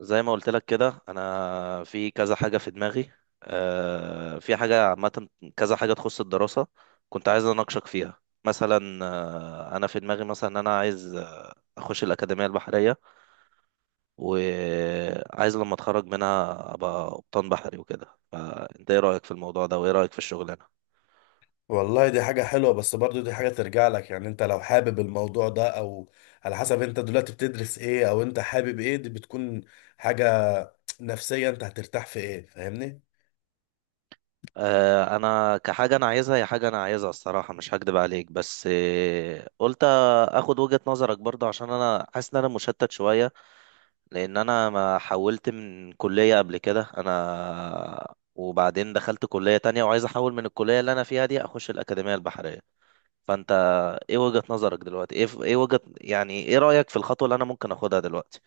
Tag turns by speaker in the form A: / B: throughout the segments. A: زي ما قلت لك كده انا في كذا حاجه في دماغي. في حاجه عامه. كذا حاجه تخص الدراسه. كنت عايز اناقشك فيها مثلا انا في دماغي مثلا ان انا عايز اخش الاكاديميه البحريه، وعايز لما اتخرج منها ابقى قبطان بحري وكده. انت ايه رايك في الموضوع ده وايه رايك في الشغلانه؟
B: والله دي حاجة حلوة، بس برضو دي حاجة ترجع لك. يعني انت لو حابب الموضوع ده او على حسب انت دلوقتي بتدرس ايه او انت حابب ايه، دي بتكون حاجة نفسية. انت هترتاح في ايه؟ فاهمني؟
A: انا كحاجه انا عايزها، هي حاجه انا عايزها الصراحه، مش هكدب عليك، بس قلت اخد وجهه نظرك برضه عشان انا حاسس ان انا مشتت شويه. لان انا ما حولت من كلية قبل كده انا، وبعدين دخلت كلية تانية وعايز احول من الكلية اللي انا فيها دي اخش الأكاديمية البحرية. فانت ايه وجهة نظرك دلوقتي؟ ايه وجهة، يعني ايه رأيك في الخطوة اللي انا ممكن اخدها دلوقتي؟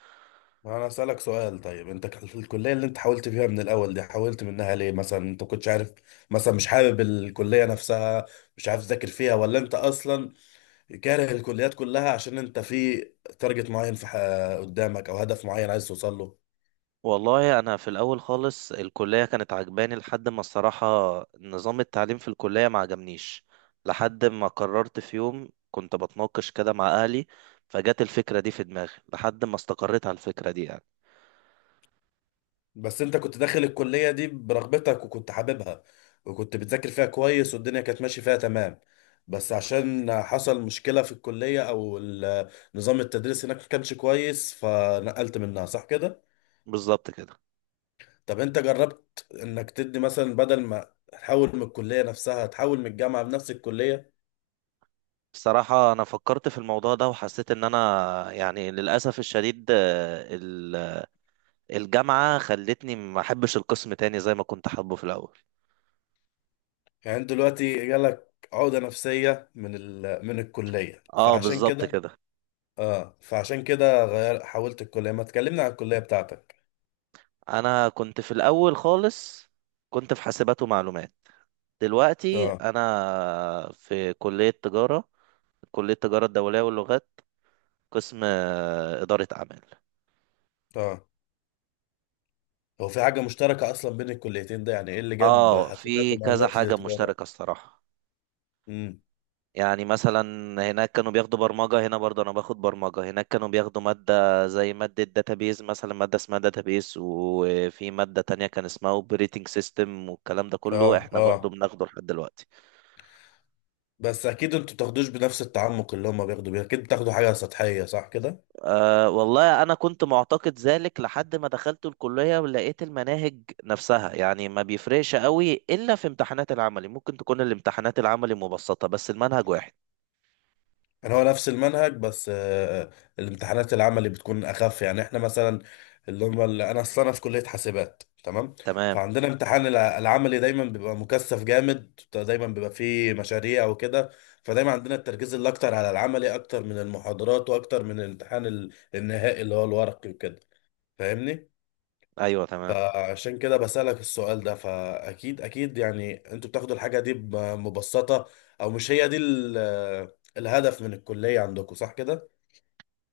B: ما انا اسألك سؤال. طيب انت في الكلية اللي انت حاولت فيها من الاول دي، حاولت منها ليه؟ مثلا انت كنتش عارف، مثلا مش حابب الكلية نفسها، مش عارف تذاكر فيها، ولا انت اصلا كاره الكليات كلها عشان انت في تارجت معين في قدامك او هدف معين عايز توصل له؟
A: والله انا في الاول خالص الكلية كانت عجباني، لحد ما الصراحة نظام التعليم في الكلية ما عجبنيش. لحد ما قررت في يوم كنت بتناقش كده مع اهلي، فجت الفكرة دي في دماغي، لحد ما استقريت على الفكرة دي يعني.
B: بس انت كنت داخل الكلية دي برغبتك وكنت حاببها وكنت بتذاكر فيها كويس والدنيا كانت ماشية فيها تمام، بس عشان حصل مشكلة في الكلية او نظام التدريس هناك ما كانش كويس فنقلت منها، صح كده؟
A: بالظبط كده.
B: طب انت جربت انك تدي مثلا بدل ما تحول من الكلية نفسها تحول من الجامعة لنفس الكلية؟
A: بصراحة أنا فكرت في الموضوع ده وحسيت إن أنا يعني للأسف الشديد الجامعة خلتني ما أحبش القسم تاني زي ما كنت حابه في الأول.
B: يعني انت دلوقتي جالك عقدة نفسية من الكلية،
A: أه
B: فعشان
A: بالظبط
B: كده.
A: كده.
B: اه، فعشان كده غير حولت الكلية ما تكلمنا عن الكلية بتاعتك.
A: أنا كنت في الأول خالص، كنت في حاسبات ومعلومات. دلوقتي
B: اه،
A: أنا في كلية تجارة، كلية تجارة الدولية واللغات، قسم إدارة أعمال.
B: اه. هو في حاجة مشتركة أصلا بين الكليتين ده؟ يعني إيه اللي جاب
A: أه
B: حاسبات
A: في كذا
B: ومعلومات
A: حاجة
B: لتجارة؟
A: مشتركة الصراحة.
B: امم.
A: يعني مثلا هناك كانوا بياخدوا برمجة، هنا برضه أنا باخد برمجة. هناك كانوا بياخدوا مادة زي مادة داتابيز، مثلا مادة اسمها داتابيز، وفي مادة تانية كان اسمها اوبريتنج سيستم، والكلام ده كله
B: آه،
A: احنا برضه
B: آه.
A: بناخده لحد دلوقتي.
B: بس أكيد أنتوا بتاخدوش بنفس التعمق اللي هما بياخدوا بيه، أكيد بتاخدوا حاجة سطحية، صح كده؟
A: أه والله أنا كنت معتقد ذلك لحد ما دخلت الكلية ولقيت المناهج نفسها، يعني ما بيفرقش قوي إلا في امتحانات العملي. ممكن تكون الامتحانات العملي مبسطة بس المنهج واحد.
B: يعني هو نفس المنهج، بس الامتحانات العملي بتكون اخف. يعني احنا مثلا اللي هم اللي انا اصلا انا في كليه حاسبات، تمام.
A: تمام.
B: فعندنا امتحان العملي دايما بيبقى مكثف جامد، دايما بيبقى فيه مشاريع وكده. فدايما عندنا التركيز اللي اكتر على العملي اكتر من المحاضرات واكتر من الامتحان النهائي اللي هو الورقي وكده. فاهمني.
A: أيوه تمام.
B: فعشان كده بسألك السؤال ده، فأكيد أكيد يعني أنتوا بتاخدوا الحاجة دي بمبسطة، أو مش هي دي الهدف من الكلية عندكم، صح كده؟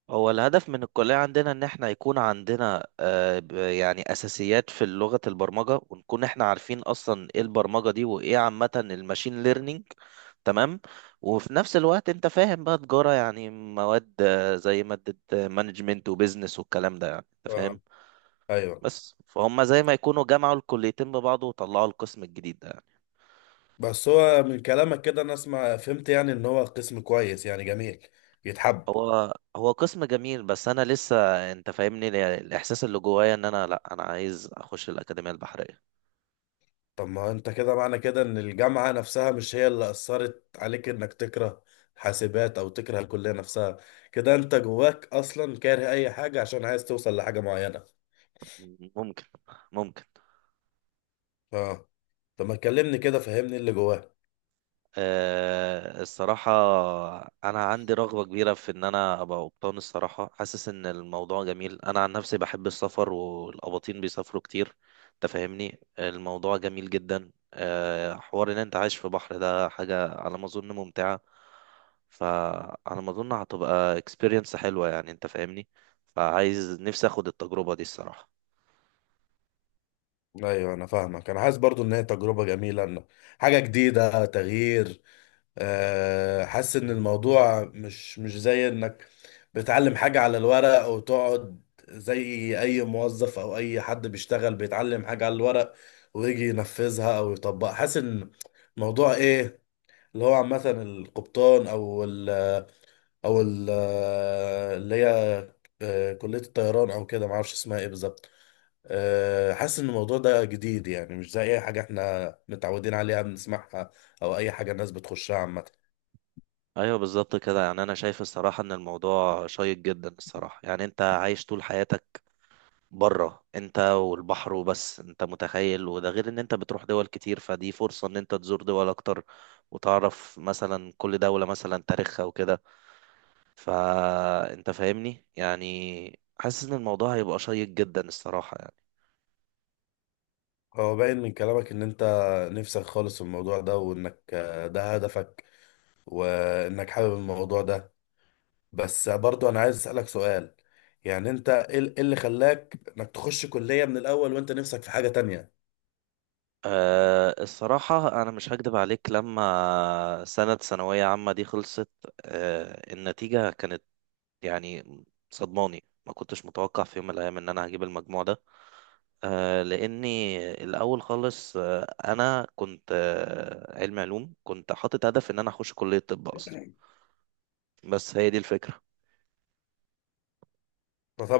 A: هو الهدف من الكلية عندنا إن إحنا يكون عندنا يعني أساسيات في لغة البرمجة، ونكون إحنا عارفين أصلا إيه البرمجة دي وإيه عامة الماشين ليرنينج. تمام. وفي نفس الوقت أنت فاهم بقى تجارة يعني مواد زي مادة مانجمنت وبيزنس والكلام ده، يعني أنت فاهم.
B: اه، ايوه.
A: بس فهم زي ما يكونوا جمعوا الكليتين ببعض وطلعوا القسم الجديد ده يعني.
B: بس هو من كلامك كده انا اسمع فهمت يعني ان هو قسم كويس، يعني جميل يتحب.
A: هو قسم جميل، بس أنا لسه، أنت فاهمني، الإحساس اللي جوايا إن أنا، لأ أنا عايز أخش الأكاديمية البحرية.
B: طب ما انت كده معنى كده ان الجامعة نفسها مش هي اللي اثرت عليك انك تكره حاسبات او تكره الكلية نفسها. كده انت جواك اصلا كاره اي حاجة، عشان عايز توصل لحاجة معينة.
A: ممكن. ممكن.
B: اه. طب ما تكلمني كده، فهمني اللي جواك.
A: أه الصراحة. أنا عندي رغبة كبيرة في إن أنا أبقى قبطان. الصراحة حاسس إن الموضوع جميل، أنا عن نفسي بحب السفر والقباطين بيسافروا كتير. أنت فاهمني، الموضوع جميل جدا. أه حوار إن أنت عايش في بحر، ده حاجة على ما أظن ممتعة. فعلى ما أظن هتبقى experience حلوة، يعني أنت فاهمني. فعايز نفسي أخد التجربة دي الصراحة.
B: ايوه انا فاهمك. انا حاسس برضو ان هي تجربة جميلة، إن حاجة جديدة، تغيير. حاسس ان الموضوع مش زي انك بتعلم حاجة على الورق، او تقعد زي اي موظف او اي حد بيشتغل بيتعلم حاجة على الورق، ويجي ينفذها او يطبقها. حاسس ان الموضوع ايه، اللي هو عامة القبطان او ال او ال آه، اللي هي كلية الطيران او كده معرفش اسمها ايه بالظبط. حاسس ان الموضوع ده جديد، يعني مش زي اي حاجة احنا متعودين عليها بنسمعها، او اي حاجة الناس بتخشها عامة.
A: ايوه بالظبط كده. يعني انا شايف الصراحه ان الموضوع شيق جدا الصراحه، يعني انت عايش طول حياتك بره، انت والبحر وبس، انت متخيل. وده غير ان انت بتروح دول كتير، فدي فرصه ان انت تزور دول اكتر وتعرف مثلا كل دوله مثلا تاريخها وكده. فانت فاهمني، يعني حاسس ان الموضوع هيبقى شيق جدا الصراحه يعني.
B: هو باين من كلامك ان انت نفسك خالص في الموضوع ده وانك ده هدفك وانك حابب الموضوع ده. بس برضو انا عايز اسألك سؤال. يعني انت ايه إيه اللي خلاك انك تخش كلية من الاول وانت نفسك في حاجة تانية؟
A: أه الصراحة أنا مش هكدب عليك، لما سنة ثانوية عامة دي خلصت، أه النتيجة كانت يعني صدماني. ما كنتش متوقع في يوم من الأيام إن أنا هجيب المجموع ده، لأني الأول خالص، أنا كنت علم علوم، كنت حاطط هدف إن أنا أخش كلية طب أصلا، بس هي دي الفكرة.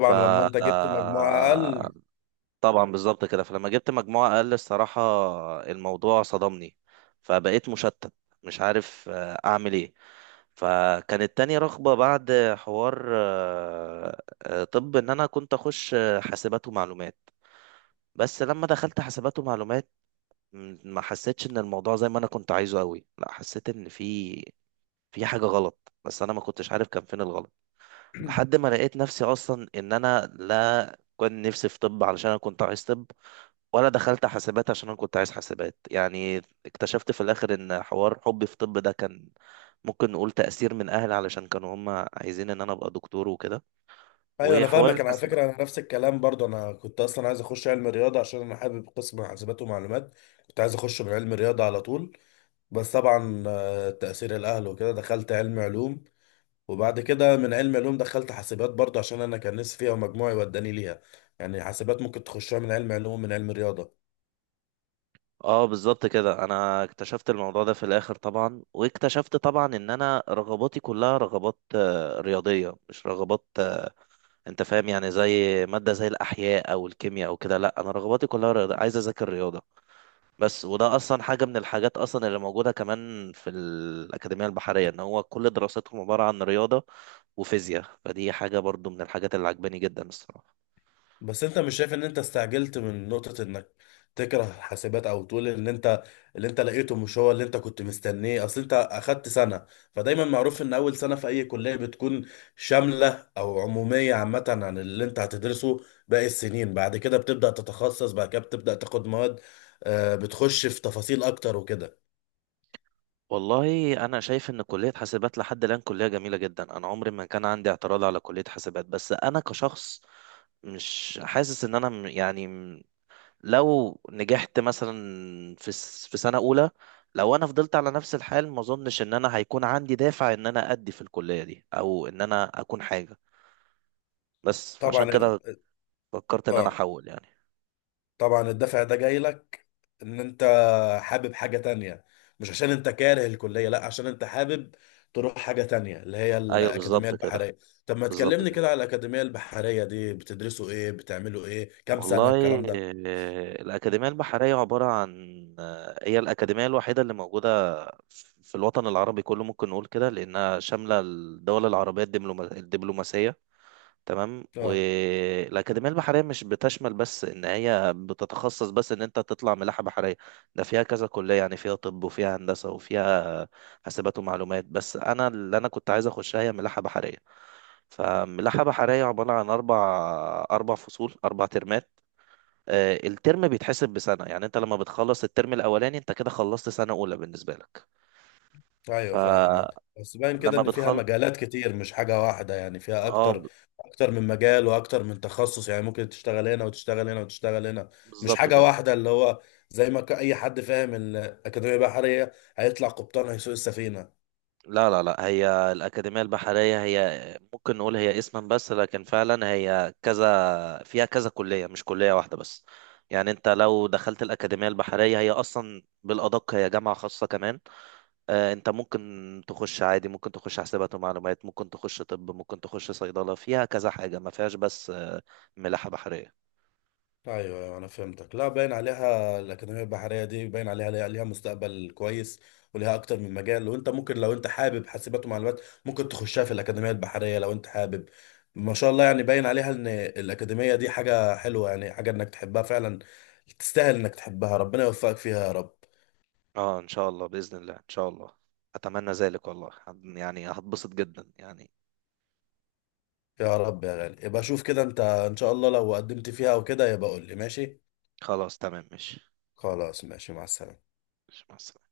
A: ف
B: لما انت جبت مجموعة
A: آه،
B: اقل.
A: طبعا بالظبط كده. فلما جبت مجموعة أقل الصراحة الموضوع صدمني، فبقيت مشتت، مش عارف أعمل إيه. فكانت تاني رغبة بعد حوار، طب إن أنا كنت أخش حاسبات ومعلومات. بس لما دخلت حاسبات ومعلومات ما حسيتش إن الموضوع زي ما أنا كنت عايزه أوي، لا حسيت إن في في حاجة غلط، بس أنا ما كنتش عارف كان فين الغلط. لحد ما لقيت نفسي أصلا إن أنا لا كنت نفسي في طب علشان أنا كنت عايز طب، ولا دخلت حاسبات عشان انا كنت عايز حاسبات يعني. اكتشفت في الاخر ان حوار حبي في طب ده كان ممكن نقول تأثير من اهلي، علشان كانوا هم عايزين ان انا ابقى دكتور وكده.
B: ايوه انا
A: وحوار
B: فاهمك. انا على
A: الحاسبات.
B: فكرة انا نفس الكلام برضو. انا كنت اصلا عايز اخش علم رياضة عشان انا حابب قسم حاسبات ومعلومات. كنت عايز اخش من علم رياضة على طول، بس طبعا تأثير الاهل وكده دخلت علم علوم. وبعد كده من علم علوم دخلت حاسبات برضه عشان انا كان نفسي فيها ومجموعي وداني ليها. يعني حاسبات ممكن تخشها من علم علوم، من علم رياضة.
A: اه بالظبط كده، انا اكتشفت الموضوع ده في الاخر طبعا، واكتشفت طبعا ان انا رغباتي كلها رغبات رياضية، مش رغبات انت فاهم يعني، زي مادة زي الاحياء او الكيمياء او كده، لا انا رغباتي كلها رياضة، عايز اذاكر رياضة بس. وده اصلا حاجه من الحاجات اصلا اللي موجوده كمان في الاكاديميه البحريه، ان هو كل دراستهم عباره عن رياضه وفيزياء، فدي حاجه برضو من الحاجات اللي عجباني جدا الصراحه.
B: بس انت مش شايف ان انت استعجلت من نقطة انك تكره حاسبات او تقول ان انت اللي انت لقيته مش هو اللي انت كنت مستنيه؟ اصل انت اخدت سنة، فدايما معروف ان اول سنة في اي كلية بتكون شاملة او عمومية عامة عن اللي انت هتدرسه. باقي السنين بعد كده بتبدأ تتخصص، بعد كده بتبدأ تاخد مواد بتخش في تفاصيل اكتر وكده.
A: والله انا شايف ان كليه حاسبات لحد الان كليه جميله جدا، انا عمري ما كان عندي اعتراض على كليه حاسبات، بس انا كشخص مش حاسس ان انا يعني لو نجحت مثلا في سنه اولى، لو انا فضلت على نفس الحال ما اظنش ان انا هيكون عندي دافع ان انا ادي في الكليه دي، او ان انا اكون حاجه. بس فعشان
B: طبعا.
A: كده فكرت ان انا
B: اه،
A: احول يعني.
B: طبعا الدافع ده جاي لك ان انت حابب حاجة تانية، مش عشان انت كاره الكلية، لا عشان انت حابب تروح حاجة تانية اللي هي
A: ايوه
B: الأكاديمية
A: بالظبط كده.
B: البحرية. طب ما
A: بالظبط
B: تكلمني
A: كده.
B: كده على الأكاديمية البحرية دي، بتدرسوا ايه؟ بتعملوا ايه؟ كام سنة
A: والله
B: الكلام ده؟
A: الأكاديمية البحرية عبارة عن هي الأكاديمية الوحيدة اللي موجودة في الوطن العربي كله، ممكن نقول كده، لأنها شاملة الدول العربية الدبلوماسية. تمام.
B: اه،
A: والأكاديمية البحرية مش بتشمل بس إن هي بتتخصص بس إن أنت تطلع ملاحة بحرية، ده فيها كذا كلية. يعني فيها طب وفيها هندسة وفيها حاسبات ومعلومات، بس أنا اللي أنا كنت عايز أخشها هي ملاحة بحرية. فملاحة بحرية عبارة عن أربع فصول، أربع ترمات. الترم بيتحسب بسنة، يعني أنت لما بتخلص الترم الأولاني أنت كده خلصت سنة أولى بالنسبة لك.
B: ايوه فاهمك.
A: فلما
B: بس باين كده ان فيها
A: بتخلص
B: مجالات كتير، مش حاجه واحده، يعني فيها
A: آه
B: اكتر
A: ب-
B: اكتر من مجال واكتر من تخصص. يعني ممكن تشتغل هنا وتشتغل هنا وتشتغل هنا، مش
A: بالظبط
B: حاجه
A: كده.
B: واحده اللي هو زي ما اي حد فاهم الاكاديميه البحريه هيطلع قبطان هيسوق السفينه.
A: لا لا لا، هي الأكاديمية البحرية هي ممكن نقول هي اسما بس، لكن فعلا هي كذا فيها كذا كلية، مش كلية واحدة بس، يعني أنت لو دخلت الأكاديمية البحرية هي أصلا بالأدق هي جامعة خاصة كمان. انت ممكن تخش عادي، ممكن تخش حسابات ومعلومات، ممكن تخش طب، ممكن تخش صيدلة، فيها كذا حاجة ما فيهاش بس ملاحة بحرية.
B: ايوه، ايوه انا فهمتك. لا باين عليها الاكاديميه البحريه دي، باين عليها ليها مستقبل كويس وليها اكتر من مجال. وانت ممكن لو انت حابب حاسبات ومعلومات ممكن تخشها في الاكاديميه البحريه لو انت حابب. ما شاء الله، يعني باين عليها ان الاكاديميه دي حاجه حلوه، يعني حاجه انك تحبها فعلا، تستاهل انك تحبها. ربنا يوفقك فيها يا رب.
A: اه ان شاء الله، بإذن الله، ان شاء الله، اتمنى ذلك والله، يعني هتبسط جدا يعني.
B: يا رب يا غالي، يبقى شوف كده انت، ان شاء الله لو قدمت فيها او كده يبقى قول لي، ماشي؟
A: خلاص تمام ماشي.
B: خلاص ماشي، مع السلامه.
A: ماشي، مع السلامة.